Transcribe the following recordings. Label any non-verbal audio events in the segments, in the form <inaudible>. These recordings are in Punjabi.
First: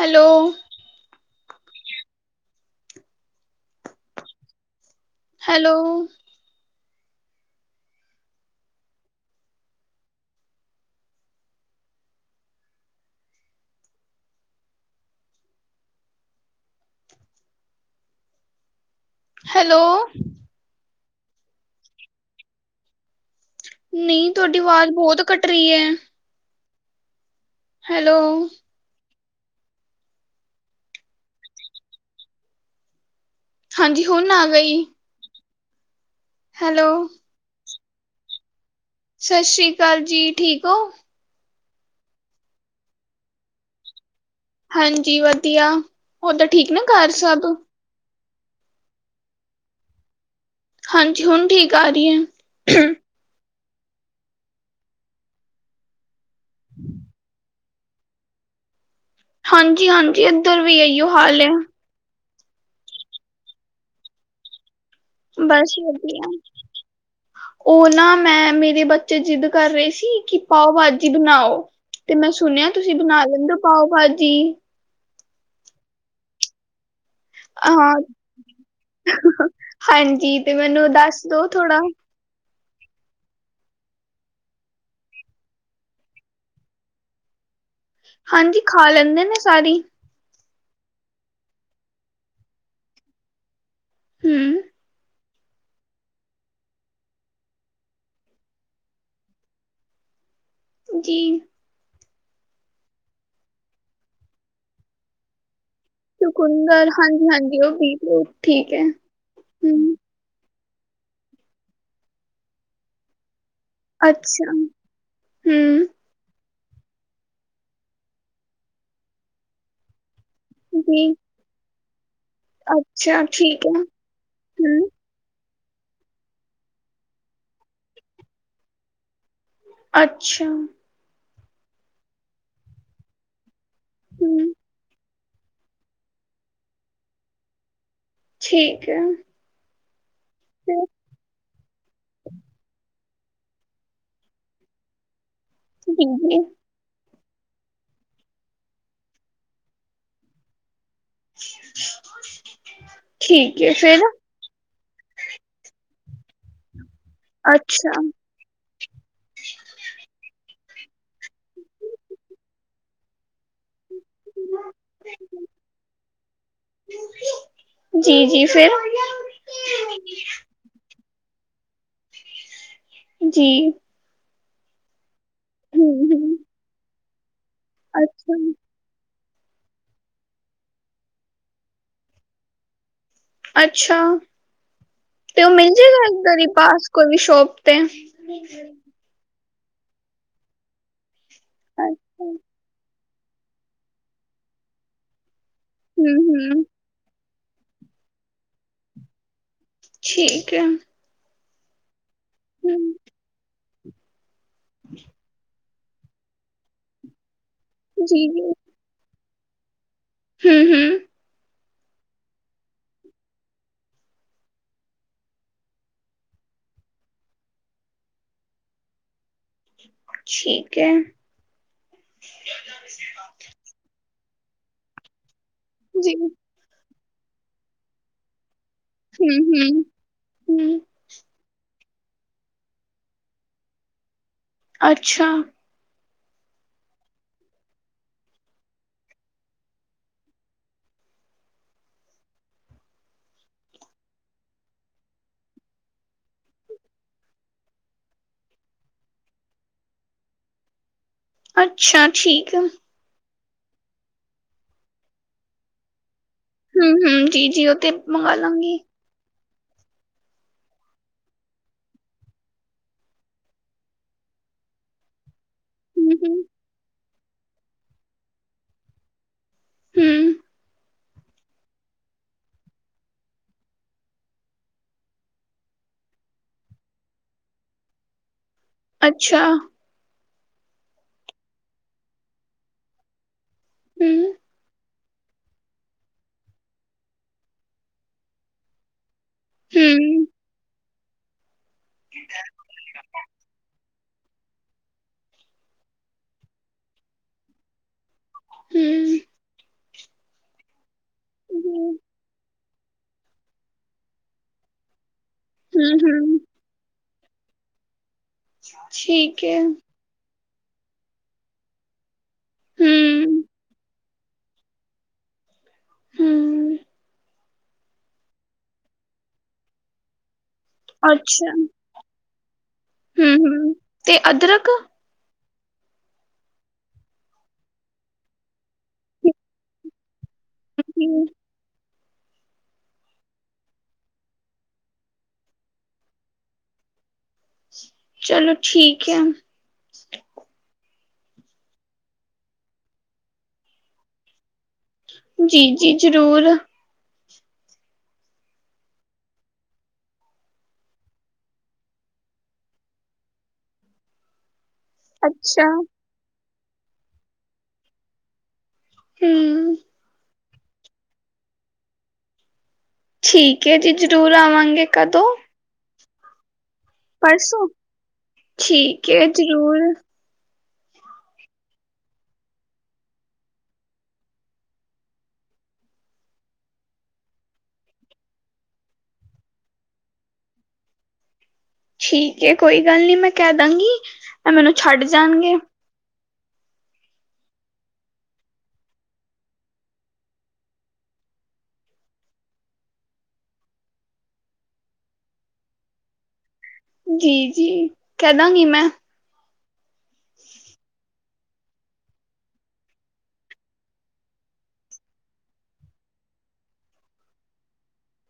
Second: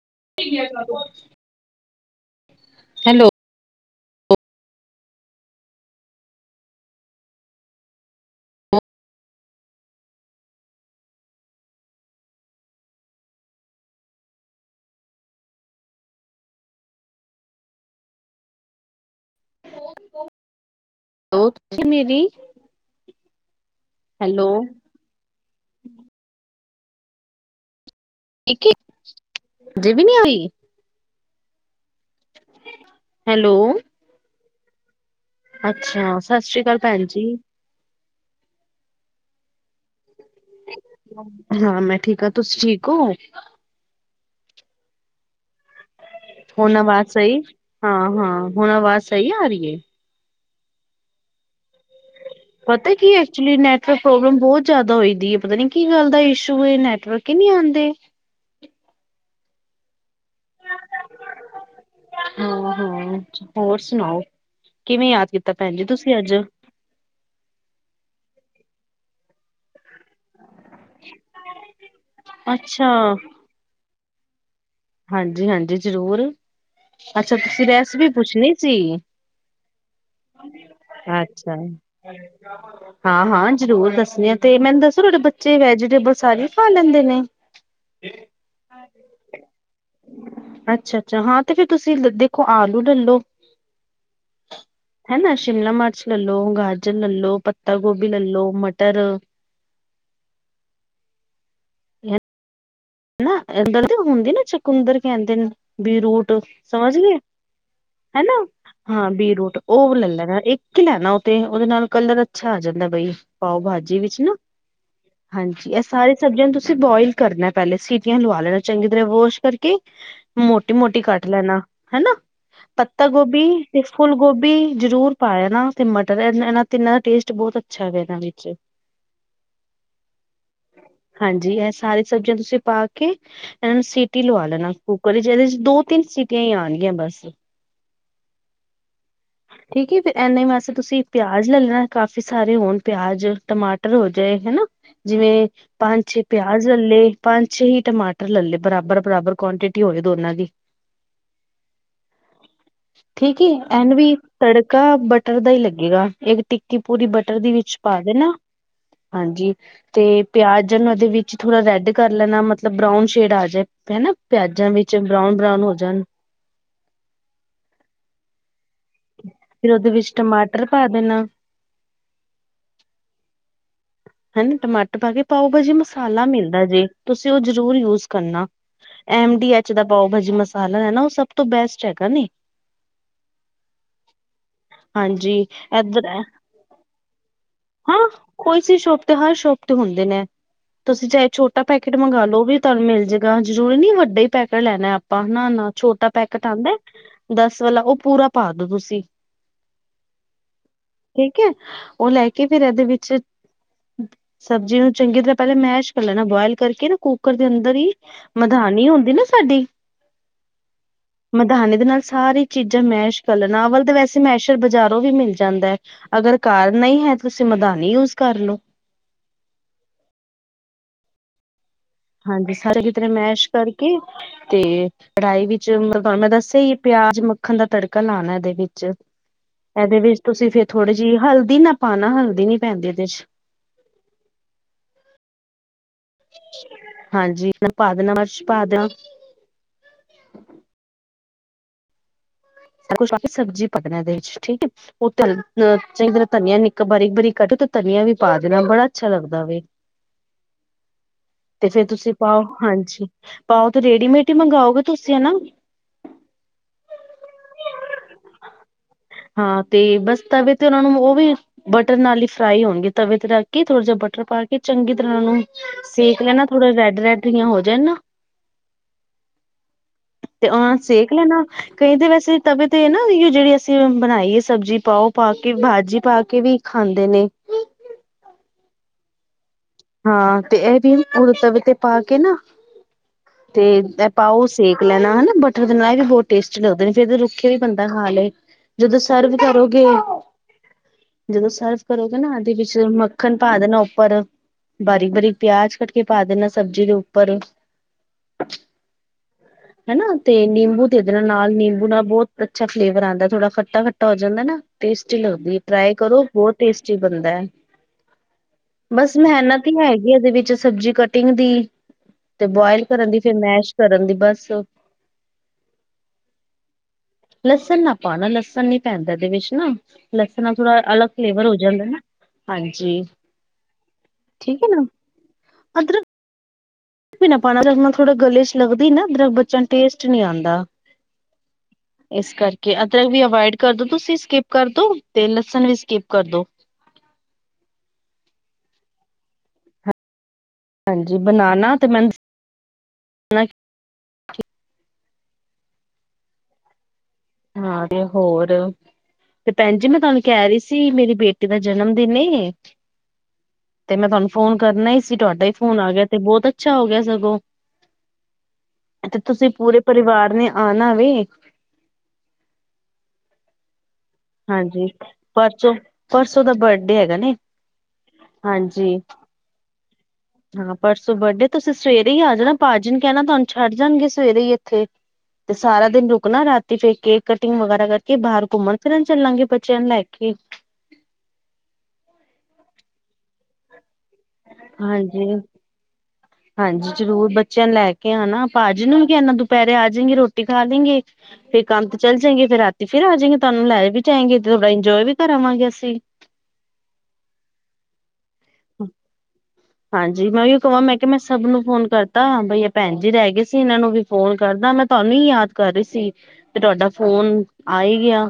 ਹੈਲੋ ਹੈਲੋ ਹੈਲੋ ਹੈਲੋ ਉਹ ਤੁਸੀਂ ਮੇਰੀ ਨਹੀਂ ਹੈਲੋ ਤੁਹਾਡੀ ਆਵਾਜ਼ ਬਹੁਤ ਕੱਟ ਰਹੀ ਹੈ ਹੈਲੋ ਜੇ ਵੀ ਨੀ ਹੋਈ ਹੈਲੋ ਹਾਂਜੀ ਹੁਣ ਆ ਗਈ ਅੱਛਾ ਸਤਿ ਸ੍ਰੀ ਅਕਾਲ ਹੈਲੋ। ਭੈਣ ਜੀ ਸਤਿ ਸ੍ਰੀ ਅਕਾਲ ਜੀ ਠੀਕ ਹੋ ਹਾਂ ਮੈਂ ਠੀਕ ਹਾਂ ਤੁਸੀਂ ਠੀਕ ਹੋ ਹਾਂਜੀ ਵਧੀਆ ਉਹ ਤਾਂ ਠੀਕ ਹੁਣ ਨਾ ਆਵਾਜ਼ ਘਰ ਸਹੀ ਸਭ ਹਾਂ ਹਾਂ ਹੁਣ ਆਵਾਜ਼ ਸਹੀ ਆ ਰਹੀ ਹੈ ਹਾਂਜੀ ਹੁਣ ਠੀਕ ਆ ਰਹੀ ਹੈ ਪਤਾ ਕੀ ਐਕਚੁਲੀ ਨੈਟ ਨਵਰਕ ਪ੍ਰੋਬਲਮ ਬਹੁਤ ਜ਼ਿਆਦਾ ਹੋਈਦੀ ਹੈ ਪਤਾ ਨੀ ਕੀ ਗੱਲ ਦਾ ਇਸ਼ੂ ਨੈਟਵਰਕ ਹੀ ਨਹੀਂੀ ਆਉਂਦੇ ਹਾਂਜੀ ਹਾਂਜੀ ਇੱਧਰ ਵੀ ਆਈਓ ਹਾਲ ਆ ਹਾਂ ਹਾਂ ਹੋਰ ਸੁਣਾਓ ਕਿਵੇਂ ਯਾਦ ਕੀਤਾ ਭੈਣ ਬਸ ਜੀ ਤੁਸੀਂ ਅੱਜ ਵਧੀਆ। ਉਹ ਨਾ ਮੈਂ ਮੇਰੇ ਬੱਚੇ ਜਿੱਦ ਕਰ ਰਹੇ ਸੀ ਕੀ ਪਾਓ ਭਾਜੀ ਬਣਾਓ ਤੇ ਮੈਂ ਸੁਣਿਆ ਅੱਛਾ ਤੁਸੀਂ ਬਣਾ ਲੈਂਦੇ ਹੋ ਪਾਓ ਭਾਜੀ ਹਾਂਜੀ ਹਾਂਜੀ ਜ਼ਰੂਰ ਅੱਛਾ <inaudible> ਤੁਸੀਂ ਹਾਂ ਰੈਸਪੀ ਪੁੱਛਣੀ ਸੀ ਹਾਂਜੀ ਤੇ ਮੈਨੂੰ ਦੱਸ ਦੋ ਥੋੜਾ। <inaudible> ਹਾਂ ਹਾਂ ਜ਼ਰੂਰ ਦੱਸਣੀ ਆ ਤੇ। ਮੈਨੂੰ ਦੱਸੋ ਤੁਹਾਡੇ ਬੱਚੇ ਵੈਜੀਟੇਬਲ ਸਾਰੇ ਖਾ ਲੈਂਦੇ ਨੇ। ਹਾਂਜੀ ਖਾ ਲੈਂਦੇ ਨੇ ਸਾਰੀ। ਅੱਛਾ- ਅੱਛਾ ਹਾਂ ਤੇ ਫੇਰ ਤੁਸੀਂ ਦੇਖੋ ਆਲੂ ਲੋ। ਹੁੂ ਹੈ ਨਾ ਸ਼ਿਮਲਾ, ਮਰਚ ਲੈ ਲਓ, ਗਾਜਰ ਲੈ ਲਓ, ਪੱਤਾ ਗੋਭੀ ਲੈ ਲ ਲੋ, ਮਟਰ ਜੀ। ਨਾ ਈਧਰ ਦੀ ਹੁੰਦੀ ਨਾ ਚਕੁੰਦਰ ਕਹਿੰਦੇ ਨੇ। ਬੀਰੂਟ ਚੁਕੁੰਦਰ ਸਮਝ ਗਏ ਹਾਂਜੀ ਹਾਂਜੀ ਉਹ ਬੀਟਰੂਟ ਹਨਾ ਠੀਕ ਹੈ ਹਾਂ ਬੀਰੁੂਟ ਉਹ ਹੂੰ ਲੈ ਲੈਣਾ। ਲੈਣਾ ਉ ਤੇ ਉਹਦੇ ਨਾਲ ਕਲਰ ਅੱਛਾ ਆ ਜਾਂਦਾ ਬਈ ਪਾਓ ਭਾਜੀ। ਜੀ ਵਿੱਚ ਨਾ ਅੱਛਾ ਹਾਂਜੀ ਇਹ ਹੂੰ ਸਾਰੇ। ਸਬਜ਼ੀਆਂ ਨੂੰ ਤੁਸੀਂ ਬੋਇਲ ਕਰਨਾ ਪਹਿਲੇ। ਸੀਟੀਆਂ ਲਵਾ ਲੈਣਾ ਚੰਗੀ ਤਰ੍ਹਾਂ ਵਾਸ਼ ਕਰਕੇ। ਮੋਟੀ ਮੋਟੀ ਜੀ ਕੱਟ ਲੈਣਾ ਹਨਾ ਪੱਤਾ ਅੱਛਾ ਗੋਭੀ ਠੀਕ ਹੈ ਤੇ ਫੁੱਲ ਗੋਭੀ ਹੂੰ ਜ਼ਰੂਰ ਪਾਇਆ ਨਾ ਤੇ ਮਟਰ ਇਹ ਇਹ ਤੇ ਇਹਨਾਂ ਦਾ ਟੇਸਟ ਬਹੁਤ ਅੱਛਾ ਵ ਇਹਨਾਂ ਵਿੱਚ ਅੱਛਾ ਹਾਂਜੀ ਇਹ ਸਾਰੀ ਸਬਜ਼ੀਆਂ ਤੁਸੀਂ ਪਾ ਕੇ ਇਹਨਾਂ ਨੂੰ ਸੀਟੀ ਲਵਾ ਹੂੰ ਲੈਣਾ ਕੁੂੱਕਰ ਚ ਇਹਦੇ ਚ ਦੋ ਤਿੰਨ ਸੀਿਟੀਆਂ ਹੀ ਆਉਣਗੀਆਂ ਬਸ ਠੀਕ ਹੈ ਠੀਕ ਫ ਇਨਾ ਹੀ ਵਾਸੇ ਫਿਰ ਤੁਸੀਂ ਪਿਆਜ ਲੈ ਲੈਣਾ ਕਾਫੀ ਸਾਰੇ ਹੋਣ ਪਿਆਜ ਟਮਾਟਰ ਹੋ ਜਾਏ ਹਨਾ ਜਿਵੇਂ ਪੰਜ ਜੀ ਛੇ ਜੀ ਪਿਆਜ ਲੱਲੇ। ਪੰਜ ਛੇ ਹੀ ਟਮਾਟਰ ਲੈ ਲਏ। ਬਰਾਬਰ- ਬਰਾਬਰ ਕੁਆਂਟਿਟੀ ਹੋਵੇ ਦੋਨਾਂ ਦੀ। ਠੀਕ ਹੈ ਫਿਰ ਐਨਵੀ ਤੜਕਾ ਬਟਰ ਦਾ ਹੀ ਲੱਗੇਗਾ। ਇੱਕ ਟਿੱਕੀ ਪੂਰੀ ਬਟਰ ਦੀ ਵਿੱਚ ਪਾ ਅੱਛਾ ਦੇਣਾ। ਹਾਂਜੀ ਤੇ ਪਿਆਜ ਨੂੰ ਇਹਦੇ ਵਿੱਚ ਥੋੜਾ ਰੈਡ ਕਰ ਲੈਣਾ ਮਤਲਬ ਬਰਾਊਨ ਸ਼ੇਡ ਆ ਜਾਏ। ਹਨਾ ਪਿਆਜਾਂ ਵਿੱਚ ਬਰਾਊਨ -ਬਰਾਊਨ ਹੋ ਜਾਣ। ਜੀ -ਜੀ ਫਿਰ। ਫਰ ਉਹਦੇ ਵਿੱਚ ਟਮਾਟਰ ਪਾ ਦੇਣਾ। ਜੀ। ਹਨਾ ਟਮਾਟਰ ਪਾ ਪਾਓਬਾਜੀ ਹੂੰ ਮਸਾਲਾ ਹੂੰ ਮਿਲਦਾ ਜੇ ਤੁਸੀਂ ਉਹ ਜ਼ਰੂਰ ਯੂਜ ਅੱਛਾ ਕਰਨਾ। ਐਮ ਡੀ ਐਚ ਦਾ ਪਾਓਭਾਜੀ ਮਸਾਲਾ ਹੈ ਨਾ ਉਹ ਸਭ ਤੋਂ ਬੈਸਟ ਹੈਗਾ ਨੀ। ਅੱਛਾ। ਹਾਂਜੀ ਤੇ ਉਹ ਮਿਲ ਜੇਗਾ ਇਧਰ ਇੱਦਰ ਹੀ ਪਾਸ ਕੋਈ ਸ਼ੋਪ ਤੇ ਹਾਂ ਕੋਈ ਸੀ ਸ਼ੋਪ ਤੇ ਹਰ ਸ਼ੋਪ ਤੇ ਹੁੰਦੇ ਨੇ ਤੁਸੀਂ ਚਾਹੇ ਛੋਟਾ ਪੈਕੇਟ ਅੱਛਾ ਮੰਗਵਾ ਲੋ ਵੀ ਤੁਹਾਨੂੰ ਮਿਲ ਜਾ ਜ਼ਰੂਰੀ ਨੀ ਵੱਡੇ ਹੀ ਪੈਕਟ ਲੈਣਾ ਆਪਾਂ ਨਾ- ਨਾ ਛੋਟਾ ਹੂੰ ਪੈਕੇਟ ਹੂੰ ਆਂਦਾ। ਦਸ ਵਾਲਾ ਉਹ ਪੂਰਾ ਪਾ ਦੋ ਤੁਸੀਂ। ਠੀਕ ਹੈ। ਠੀਕ ਹੈ ਉਹ ਲੈ ਕੇ ਫੇਰ ਇਹਦੇ ਹੂੰ ਵਿੱਚ ਸਬਜ਼ੀ ਨੂੰ ਚੰਗੀ ਤਰ੍ਹਾਂ ਪਹਿਲ ਮੈਸ਼ ਕਰ ਲੈਣਾ। ਬੋਇਲ ਕਰਕੇ ਨਾ ਕੁੱਕਰ ਦੇ ਅੰਦਰ ਹੀ ਜੀ ਮਧਾਨ ਹੁੰਦੀ ਨਾ ਸਾਡੀ। ਹੂ -ਹੂ। ਧਾਨੀ ਦੇ ਨਾਲ ਸਾਰੀ ਚੀਜ਼ਾਂ ਮੈਸ਼ ਕਰ ਲਣ ਅਵਲ ਤਾਂ ਵੈਸੇ ਮੈਸ਼ਰ ਬਾਜ਼ਾਰੋਂ ਵੀ ਮਿਲ ਜਾਂਦਾ ਹੈ। ਅਗਰ ਘਰ ਨਹੀਂ ਹੈ ਤੁਸੀਂ ਮਦਾਨੀ ਯੂਜ ਕਰ ਲਓ। ਠੀਕ ਹੈ। ਹਾਂਜੀ ਸਾਰੇ ਜਿਤਣ ਮੈਸ਼ ਕਰਕੇ ਤੇ ਲੜਾਈ ਵਿੱਚ ਮਤਲ ਤੁਹਾਨੂੰ ਮੈਂ ਦੱਸਿਆ ਇਅ ਪਿਆਜ ਮੱਖਣ ਦਾ ਤੜਕਾ ਲਾਣਾ ਏਦੇ ਵਿੱਚ ਇਹਦੇ ਵਿੱਚ ਤੁਸੀਂ ਫੇਰ ਥੋੜੇ ਜੀ ਹਲਦੀ ਨਾ ਪਾਣਾ ਹਲਦੀ ਨੀ ਪੈਂਦੀ ਏਦੇ ਚ। ਅੱਛਾ। ਹਾਂਜੀ ਪਾ ਦੇਣਾ <unintelligible> ਮਿਰਚ ਪਾ ਦੇਣਾ। ਸਭ ਕੁਛ ਪਾਕੇ ਸਬਜ਼ੀ ਪਕਣਾ ਇਹਦੇ ਵਿੱਚ ਠੀਕ ਐ। ਓ ਚਗੀ ਤਰ੍ਹਾਂ ਧਨੀਆ ਨਿਕਾ ਬਾਰੀਕ-ਬਾਰੀਕ ਕੱਢ ਦੀਤ ਧਨੀਆ ਵੀ ਪਾ ਦੇਣਾ ਬੜਾ ਅੱਛਾ ਲੱਗਦਾ ਵੈ। <inaudible> <unintelligible> ਤੇ ਫੇਰ ਤੁਸੀਂ ਪਾਓ ਹਾਂਜੀ ਪਾਓ ਤੇ ਰੇਡੀਮੇਟ ਹੀ ਮੰਗਓਗੇ ਤੁਸੀਂ ਹਨਾ। ਹੂੰ- ਹੂੰ ਜੀ -ਜੀ ਉਹ ਤੇ ਮੰਗਾ ਲਾਂਗੀ। ਹਾਂ ਤੇ ਬਸ ਤਵੇ ਤੇ ਉਹਨਾਂ ਨੂੰ ਉਹ ਵੀ ਬਟਰ ਨਾਲ ਹੀ ਫਰਾਈ ਹੋਣਗੇ ਤਵੇ ਤੇ ਰੱਖ ਕੇ ਥੋੜ੍ਹਾ ਜਿਹਾ ਬਟਰ ਪਾ ਕੇ ਚੰਗੀ ਤਰ੍ਹਾਂ ਉਹ ਨੂੰ ਸੇਕ ਲੈ ਨਾ ਥੋੜਾ ਰੈਡ- ਰੈਡ ਠੀਆਂ ਹੋ ਜਾਣ ਨਾ ਤੇ ਉਹ ਸੇਕ ਲੈਣਾ। ਕਈ ਤਾਂ ਵੈਸੇ ਤਵੇ ਤੇ ਨਾ ਜਿਹੜੀ ਅਸੀਂ ਬਣਾਈ ਹੈ ਸਬਜ਼ੀ ਪਾਓ ਪਾ ਕੇ ਭਾਜੀ ਪਾ ਕੇ ਵੀ ਖਾਂਦੇ ਨੇ। ਅੱਛਾ ਹਾਂ ਤੇ ਇਹ ਵੀ ਉਦ ਤਵੇ ਤੇ ਪਾ ਕੇ ਨਾ ਤੇ ਇਹ ਪਾਓ ਸੇਕ ਲੈਣਾ ਹਨਾ ਬਟਰ ਦੇ ਨਾਲ ਵੀ ਬਹੁਤ ਟੇਸਟੀ ਲੱਗਦੇ ਨੇ ਫਰ ਰੁੱਖੇ ਵੀ ਬੰਦਾ ਖਾ ਲਏ। ਜਦੋਂ ਸਰਵ ਕਰੋਗੇ ਜਦੋਂ ਸਰਵ ਕਰੋਗੇ ਨਾ ਇਹਦੇ ਵਿੱਚ ਮੱਖਣ ਪਾ ਦੇਣਾ ਉੱਪਰ। ਬਾਰੀਕ-ਬਾਰੀਕ ਪਿਆਜ ਕੱਟ ਕੇ ਪਾ ਦੇਣਾ ਸਬਜ਼ੀ ਦੇ ਉੱਪਰ। ਹਨਾ ਤੇ ਨਿੰਬੂ ਤੇ ਇਹਦੇ ਨਾਲ- ਨਾਲ ਨਿੰਬੂ ਨਾਲ ਬਹੁਤ ਅੱਛਾ ਫਲੇਵਰ ਆਉਂਦਾ ਥੋੜਾ ਖੱਟਾ- ਖੱਟਾ ਹੋ ਜਾਂਦਾ ਨਾ ਟੇਸਟੀ ਲੱਗਦੀ ਟ੍ਰਈ ਕਰੋ ਬਹੁਤ ਟੇਸਟੀ ਬਣਦਾ ਹੈ। <inaudible> ਮਿਹਨਤ ਹੀ ਹੈਗੀ ਇਹਦੇ ਵਿੱਚ ਸਬਜ਼ੀ ਕਟਿੰਗ ਦੀ ਤੇ ਬੁਆਇਲ ਕਰਨ ਦੀ ਫਿਰ ਮੈਸ਼ ਕਰਨ ਦੀ ਬਸ ਹੂੰ ਲਸਣ ਨਾ ਪਾਉਣਾ ਲਸਣ ਨੀ ਪੈਂਦਾ ਇਹਦੇ ਵਿੱਚ ਨਾ। ਲਸਣ ਨਾਲ ਥੋੜਾ ਅਲੱਗ ਫਲੇਵਰ ਹੋ ਜਾਂਦਾ ਨਾ ਹਾਂਜੀ। ਹੂੰ -ਹੂੰ ਠੀਕ ਹੈ ਨਾ ਅਦਰਕ ਪਾਉਣਾ ਜ ਨਾਲ ਥੋੜਾ ਗਲੇ 'ਚ ਲੱਗਦੀ ਨਾ ਬੱਚਾ ਨੂੰ ਟੇਸਟ ਨੀ ਆਂਦਾ। <unintelligible> ਇਸ ਕਰਕੇ ਅਦਰਕ ਵੀ ਅਵਇਡ ਕਰਦੋ ਤੁਸੀਂ ਸਕਿਪ ਕਰਦੋ ਤੇ ਲਸਣ ਵੀ ਸਕਿਪ ਕਰਦੋ। ਚਲੋ ਠੀਕ ਹੈ। ਹਾਂਜੀ ਬਣਾਣਾ ਤੇ ਮੈਨੂੰ ਦੱਸਣਾ, ਜੀ -ਜੀ ਜ਼ਰੂਰ ਹਾਂ ਤੇ ਹੋਰ ਤੇ ਭੈਣ ਜੀ ਮੈਂ ਤੁਹਾਨੂੰ ਕਹਿ ਰਹੀ ਸੀ ਮੇਰੀ ਬੇਟੀ ਦਾ ਜਨਮ ਦਿਨ ਏ। ਤੇ ਮੈਂ ਤੁਹਾਨੂੰ ਫੋਨ ਕਰਨਾ ਹੀ ਸੀ ਤੁਹਾਡਾ ਹੀ ਅੱਛਾ ਫੋਨ ਆ ਗਿਆ ਤੇ ਬਹੁਤ ਅੱਛਾ ਹੋ ਗਿਆ ਸਗੋਂ ਤੇ ਤੁਸੀਂ ਹੂੰ ਪੂਰੇ ਪਰਿਵਾਰ ਨੇ ਆਣਾ ਵੇ। ਠੀਕ ਹੈ ਜੀ ਜ਼ਰੂਰ ਹਾਂਜੀ ਆਵਾਂਗੇ ਕਦੋਂ ਪਰਸੋਂ ਪਰਸੋਂ ਦਾ ਬਰਡੇ ਹੈਗਾ ਨ ਪਰਸੋਂ ਹਾਂਜੀ। ਠੀਕ ਹੈ ਜ਼ਰੂਰ ਹਾਂ ਪਰਸੋਂ ਬਰਡੇ ਤੁਸੀਂ ਸਵੇਰੇ ਹੀ ਆ ਜਾਣਾ ਭਾਜੀ ਨੂੰ ਕਹਿਣਾ ਤੁਹਾਨੂੰ ਛੱਡ ਜਾਣਗੇ ਸਵੇਰੇ ਹੀ ਇੱਥੇ ਤੇ ਸਾਰਾ ਦਿਨ ਰੁਕਣਾ ਰਾਤੀ ਫੇ ਕੇ ਕਟਿੰਗ ਵਗੈਰਾ ਕਰਕੇ ਬਾਹਰ ਘੁੰਮਣ ਫਿਰ ਚੱਲਾਂਗੇ ਬੱਚਿਆਂ ਨੂੰ ਲੈ ਕੇ ਠੀਕ ਹੈ ਕੋਈ ਗੱਲ ਨੀ ਮੈਂ ਕਹਿ ਦਾਂਗੀ। ਇਹ ਮੈਨੂੰ ਛੱਡ ਹਾਂਜੀ ਜਾਣਗੇ ਹਾਂਜੀ ਜ਼ਰੂਰ ਬੱਚਿਆਂ ਨੂੰ ਲੈ ਕੇ ਆਣਾ ਭਾਜੀ ਨੂੰ ਵੀ ਕਹਿਣਾ ਆ ਜਾਏਗੇ ਇਨਾ ਦੁਪਹਿਰੇ ਆ ਜਾਏਗੀ ਰੋਟੀ ਖਾ ਲੈਂਗੇ। ਫੇਰ ਕੰਮ ਤੇ ਚੱਲ ਜਾਏਗੇ ਫੇਿਰ ਰਾਤੀ ਫੇਿਰ ਆ ਜਾਏਗੇ ਤੁਹਾਨੂੰ ਲੈ ਵੀ ਜਾਏਗੇ ਤੇ ਥੋੜਾ ਇੰਜੋਏ ਵੀ ਕਰਾਵਾਂਗੇ ਅਸੀਂ ਜੀ- ਜੀ ਕਹਿ ਦਾਂਗੀ ਮੈਂ ਹਾਂਜੀ ਮੈਂ ਉ ਕਹਾਂ ਮੈਂ ਕਿਹਾ ਮੈਂ ਸਭ ਨੂੰ ਫੋਨ ਕਰਤਾ ਬਈ ਇਹ ਭੈਣ ਜੀ ਰਹਿ ਗਏ ਸੀ ਇਹਨਾਂ ਨੂੰ ਵੀ ਫੋਨ ਕਰਦਾ ਮੈਂ ਤੁਹਾਨੂੰ ਹੀ ਯਾਦ ਕਰ ਰਹੀ ਸੀ। ਤੇ ਤੁਹਾਡਾ ਫੋਨ ਆ ਹੀ ਗਿਆ।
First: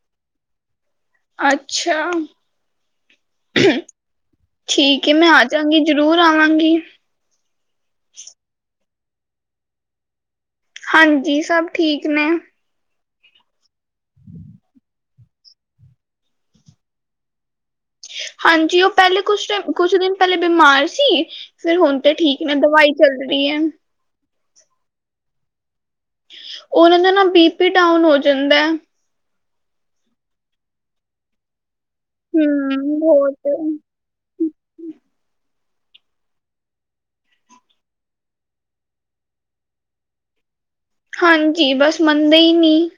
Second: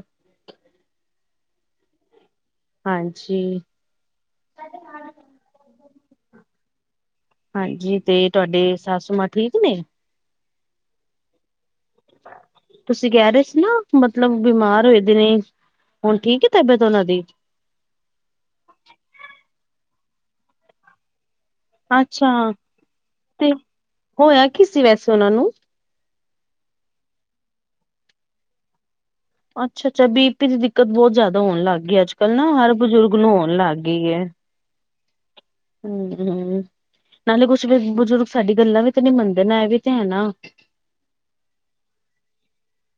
ਅੱਛਾ ਹਾਂਜੀ ਠੀਕ ਮੈਂ ਆਜਾਂਗੀ ਜਰੂਰ ਆਵਾਂਗੀ। ਹਾਂਜੀ ਤੇ ਤੁਹਾਡੇ ਸਾਸੁ ਮਾਂ ਠੀਕ ਨੇ ਹਾਂਜੀ ਸਭ ਠੀਕ ਨੇ ਤੁਸੀਂ ਕਹਿ ਰਹੇ ਸੀ ਨਾ ਮਤਲਬ ਬਿਮਾਰ ਹੋਏ ਦਿ ਨੇ ਹੁਣ ਠੀਕ ਤਬੀਅਤ ਉਹਨਾਂ ਦੀ ਹਾਂਜੀ ਉਹ ਪਹਿਲੇ ਕੁਛ ਟਮ ਕੁਛ ਦਿਨ ਪਹਿਲੇ ਬਿਮਾਰ ਸੀ ਫਿਰ ਹੁਣ ਤੇ ਅੱਛਾ ਠੀਕ ਨੇ ਦਵਾਈ ਚੱਲ ਰਹੀ ਤੇ ਹੈ ਹੋਇਆ ਕੀ ਸੀ ਵੈਸੇ ਉਹਨਾਂ ਨੂੰ ਉਹਨਾਂ ਦਾ ਨਾ ਬੀ ਪੀ ਡਾਊਨ ਹੋ ਜਾਂਦਾ ਅੱਛਾ ਅੱਛਾ ਬੀ ਪੀ ਦੀ ਦਿੱਕਤ ਬਹੁਤ ਜ਼ਿਆਦਾ ਹੋਣ ਲੱਗ ਗਈ ਅੱਜ ਲ ਨਾ ਹਰ ਹਮ ਬਜ਼ੁਰਗ ਨੂੰ ਹੋਣ ਲੱਗ ਗਈ ਹੈ ਹਮ <unintelligible> ਨਾਲੇ ਕੁਛ ਬਜ਼ੁਰਗ ਸਾਡੀ ਗੱਲਾਂ ਵੀ ਤਾਂ ਨੀ ਮੰਨਦੇ ਨਾ ਇਹ ਵੀ ਤੇ ਹੈ ਨਾ ਹਾਂਜੀ ਬਸ ਮੰਨਦੇ ਹੀ ਨਹੀਂੀ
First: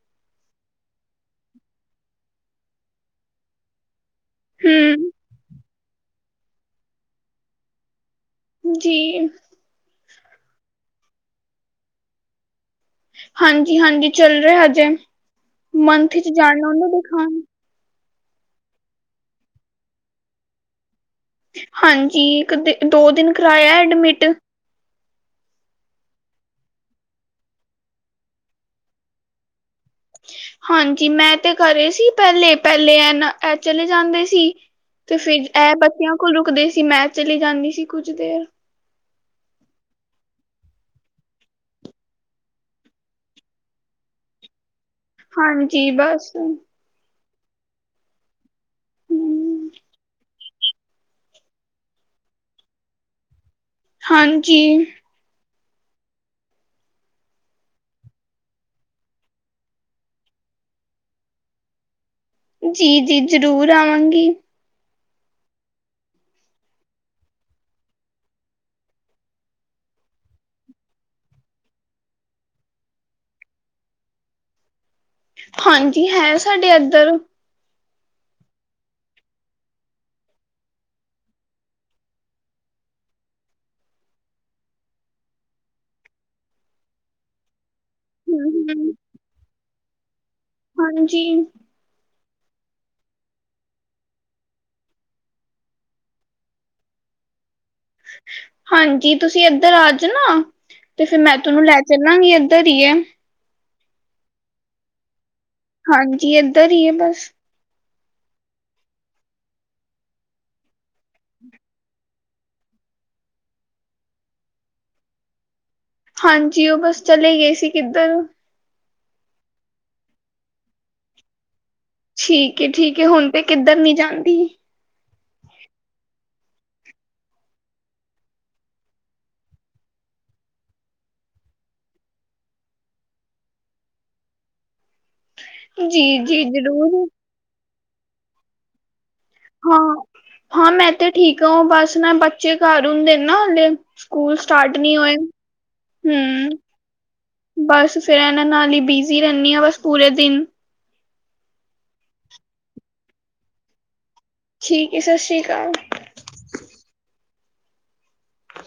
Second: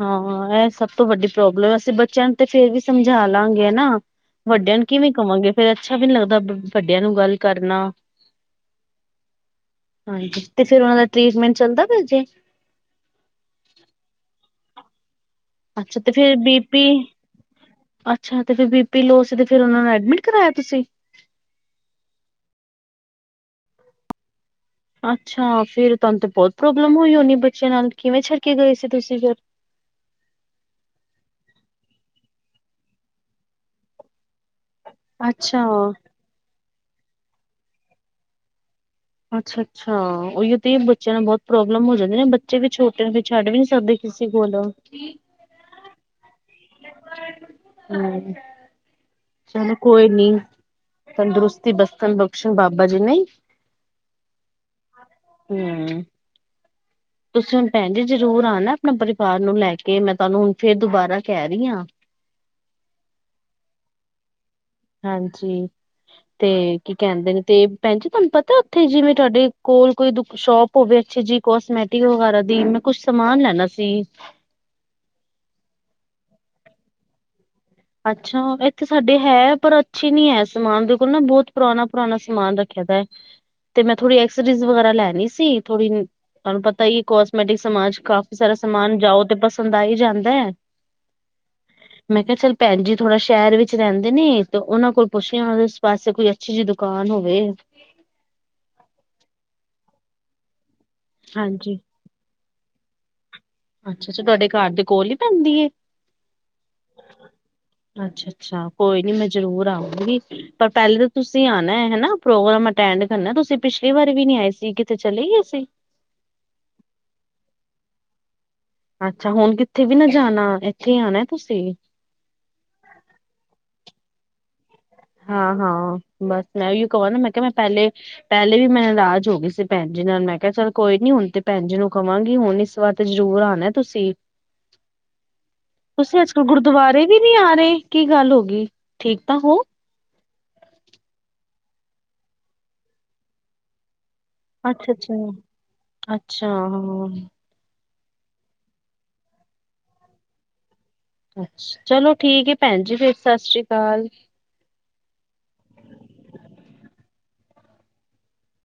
ਹਾਂ ਇਹ ਸਭ ਤੋਂ ਵੱਡੀ ਪ੍ਰੋਬਲਮ ਅਸੀਂ ਬੱਚਿਆਂ ਨੂੰ ਤੇ ਫੇਰ ਵੀ ਸਮਝਾ ਲਾਂਗੇ ਨਾ ਵੱਡਿਆਂ ਨੂੰ ਕਿਵੇਂ ਹਮ ਕਵਾਂਗੇ ਫੇਰ ਅੱਛਾ ਵੀ ਨਹੀਂੀ ਲੱਗਦਾ ਵੱਡਿਆਂ ਨੂੰ ਗੱਲ ਕਰਨਾ ਜੀ ਹਾਂਜੀ ਤੇ ਫੇਿਰ ਉਹਨਾ ਦਾ ਟਰੀਟਮੈਂਟ ਚੱਲਦਾ ਪਿਆ ਜੇ ਹਾਂਜੀ ਹਾਂਜੀ ਚੱਲ ਰਿਹਾ ਹਜੇ ਅੱਛਾ ਤੇ ਮੰਥ ਚ ਫੇਰ ਬੀ ਜਾਣਾ ਪੀ ਉਹਨੂੰ ਦਿਖਾਉਣ ਅੱਛਾ ਤੇ ਫਿਰ ਬੀ ਪੀ ਲੋ ਸੀ ਤੇ ਫਿਰ ਉਹਨਾਂ ਨੇ ਐਡਮਿਟ ਕਰਵਾਆ ਤੁਸੀਂ ਹਾਂਜੀ ਇੱਕ ਦਿ ਦੋ ਦਿਨ ਕਰਾਇਆ ਐਡਮਿਟ ਅੱਛਾ ਫੇਿਰ ਤੁਹਾਨੂੰ ਤੇ ਬਹੁਤ ਪ੍ਰੋਬਲਮ ਹੋਈ ਹੋਣੀ ਬੱਚਿਆਂ ਨਾਲ ਕਿਵੇਂ ਛੱਡ ਕੇ ਗਏ ਸੀ ਤੁਸੀਂ ਫਿਰ ਹਾਂਜੀ ਮੈਂ ਤੇ ਕਰੇ ਸੀ ਪਹਿਲੇ ਪਹਿਲੇ ਇਹਨਾਂ ਇਹ ਚਲੇ ਜਾਂਦੇ ਸੀ ਤੇ ਫਿਰ ਅੱਛਾ ਇਹ ਬੱਚਿਆਂ ਕੋਲ ਰੁਕਦੇ ਸੀ ਮੈਂ ਚਲੀ ਜਾਂਦੀ ਸੀ ਕੁੱਝ ਦੇਰ ਅੱਛਾ ਅੱਛਾ ਉਹੀ ਤੇ ਬੱਚਿਆਂ ਨਾਲ ਬਹੁਤ ਪ੍ਰੋਬਲਮ ਹੋ ਜਾਂਦੀ ਨੇ ਬੱਚੇ ਵੀ ਛੋਟੇ ਛੱਡ ਵੀ ਨੀ ਸਕਦੇ ਕਿਸੇ ਕੋਲ ਕੀ ਹਾਂਜੀ ਬਸ ਹ ਹਮ ਚਲੋ ਕੋਈ ਨੀ ਤੰਦਰੁਸਤੀ ਬਸਤਨ ਬਖਸ਼ਣ ਬਾਬਾ ਜੀ ਨਹੀਂ ਹਾਂਜੀ ਹਮ ਤੁਸੀਂ ਹੁਣ ਭੈਣ ਜੀ ਜਰੂਰ ਆ ਨਾ ਆਪਣਾ ਪਰਿਵਾਰ ਨੂੰ ਲੈ ਕੇ ਮੈਂ ਤੁਹਾਨੂੰ ਹੁਣ ਫੇਰ ਦੁਬਾਰਾ ਕਹਿ ਰਹੀ ਹਾਂ ਜੀ ਜੀ ਜ਼ਰੂਰ ਆਵਾਂਗੀ ਹਾਂਜੀ ਤੇ ਕੀ ਕਹਿੰਦੇ ਨੇ ਤੇ ਭੈਣ ਜੀ ਤੁਹਾਨੂੰ ਪਤਾ ਉੱਥੇ ਜਿਵੇਂ ਤੁਹਾਡੇ ਕੋਲ ਕੋਈ ਦੁ ਸ਼ੋਪ ਭੋਵੇ ਅੱਛੇ ਜੀ ਕੋਸਮੈਟਿਕ ਵਗੈਰਾ ਦੀ ਮੈਂ ਕੁਛ ਸਮਾਨ ਲੈਣਾ ਸੀ ਹਾਂਜੀ ਹੈ ਸਾਡੇ ਇੱਧਰ ਅੱਛਾ ਇੱਥੇ ਸਾਡੇ ਹੈ ਪਰ ਅੱਛੀ ਨੀ ਹੈ ਸਮਾਨ ਬਿਲਕੁਲ ਨਾ ਬਹੁਤ ਪੁਰਾਣਾ ਪੁਰਾਣਾ ਸਮਾਨ ਰਖ ਤੇ ਮੈਂ ਥੋੜੀ ਐਕਸ ਜਸ ਵਗੈਰਾ ਲੈਣੀ ਸੀ ਥੋੜੀ ਤੁਹਾਨੂੰ ਪਤਾ ਹੀ ਕੋਸਮੈਟਿਕ ਸਮਾਨ ਚ ਕਾਫੀ ਸਾਰਾ ਹਮ ਸਮਾਨ ਜਾਓ ਤੇ ਪਸੰਦ ਆ ਹੀ ਜਾਂਦਾ ਹੈ ਹਾਂਜੀ ਮੈਂ ਕਿਹਾ ਚੱਲ ਭੈਣ ਜੀ ਥੋੜਾ ਸ਼ਹਿਰ ਵਿੱਚ ਰਹਿੰਦੇ ਨੇ ਤੇ ਉਹਨਾਂ ਕੋਲ ਪੁੱਛ ਲ ਉਸ ਪਾਸੇ ਕੋਈ ਅੱਛੀ ਜਿਹੀ ਦੁਕਾਨ ਹੋਵੇ ਹਾਂਜੀ ਤੁਸੀਂ ਇੱਧਰ ਆ ਜਾਣਾ ਤੇ ਫਿਰ ਮੈਂ ਤੁਹਾਨੂੰ ਹਾਂਜੀ। ਲੈ ਚੱਲਾਂਗੇ ਇੱਧਰ ਹੀਏ ਅੱਛਾ ਅੱਛਾ ਤੁਹਾਡੇ ਘਰ ਦੇ ਕੋਲ ਹੀ ਪੈਂਦੀ ਏ ਹਾਂਜੀ, ਇੱਧਰ ਹੀ ਏ ਬਸ। ਅੱਛਾ ਅੱਛਾ, ਕੋਈ ਨੀ, ਮੈਂ ਜਰੂਰ ਆਊਗੀ। ਪਰ ਪਹਿਲੇ ਤੇ ਤੁਸੀਂ ਆਨ ਹੈ ਨਾ, ਪ੍ਰੋਗਰਾਮ ਅਟੈਂਡ ਕਰਨਾ। ਤੁਸੀਂ ਪਿਛਲੀ ਵਾਰੀ ਵੀ ਨੀ ਆਏ ਸੀ, ਕਿੱਥੇ ਚਲੇ ਗਏ ਸੀ? ਹਾਂਜੀ, ਉਹ ਬਸ ਚਲੇ ਗਏ ਸੀ ਕਿੱਧਰ। ਅੱਛਾ, ਹੁਣ ਕਿੱਥੇ ਵੀ ਨਾ ਜਾਣਾ। ਇੱਥੇ ਹੀ ਆਣੇ ਤੁਸੀਂ। ਠੀਕ ਏ -ਠੀਕ ਏ, ਹੁਣ ਤੇ ਕਿੱਧਰ ਨੀ ਜਾਂਦੀ। ਹਾਂ- ਹਾਂ, ਬਸ ਮੈਂ ਵੀ ਇਕ ਵਾਰ ਨਾ, ਮੈਂ ਕਿਹਾ ਮੈਂ ਪਹਿਲੇ ਪਹਿਲੇ ਵੀ ਮੈਂ ਨਰਾਜ ਹੋ ਗਈ ਸੀ ਭੈਣ ਜੀ ਨਾਲ, ਮੈਂ ਕਿਹਾ ਚੱਲ ਕੋਈ ਨੀ, ਹੁਣ ਤੇ ਭੈਣ ਜੀ ਨੂੰ ਕਵਾਂਗੀ, ਹੁਣ ਇਸ ਵਿਆਹ ਤੇ ਜ਼ਰੂਰ ਆਉਣਾ ਤੁਸੀਂ। <inaudible> ਜੀ ਤੁਸੀਂ ਅੱਜ ਜੀ ਕੱਲ ਗੁਰਦੁਆਰੇ ਜ਼ਰੂਰ ਵੀ ਨਹੀਂ ਆ ਰਹੇ, ਕੀ ਗੱਲ ਹੋ ਗਈ, ਠੀਕ ਤਾਂ ਹੋ? ਹਾਂ, ਹਾਂ ਮੈਂ ਤੇ ਠੀਕ ਆਂ, ਓ ਬਸ ਨਾ ਬੱਚੇ ਘਰ ਹੁੰਦੇ ਨੇ ਨਾ ਹਲ਼ੇ ਸਕੂਲ ਸਟਾਰਟ ਅੱਛਾ ਨਹੀਂ ਅੱਛਾ ਹੋਏ, ਅੱਛਾ ਹੰ। ਹਾਂ ਬਸ ਫੇਰ ਇਹਨਾਂ ਨਾਲ ਹੀ ਬਿਜ਼ੀ ਰੈਨੀ ਆਂ ਬਸ ਪੂਰੇ ਦਿਨ। ਅੱ ਚਲੋ ਠੀਕ ਹੈ ਭੈਣ ਜੀ ਫਿਰ ਸਤਿ ਸ੍ਰੀ ਅਕਾਲ ਠੀਕ ਏ ਸਤਿ ਸ਼੍ਰੀ ਅਕਾਲ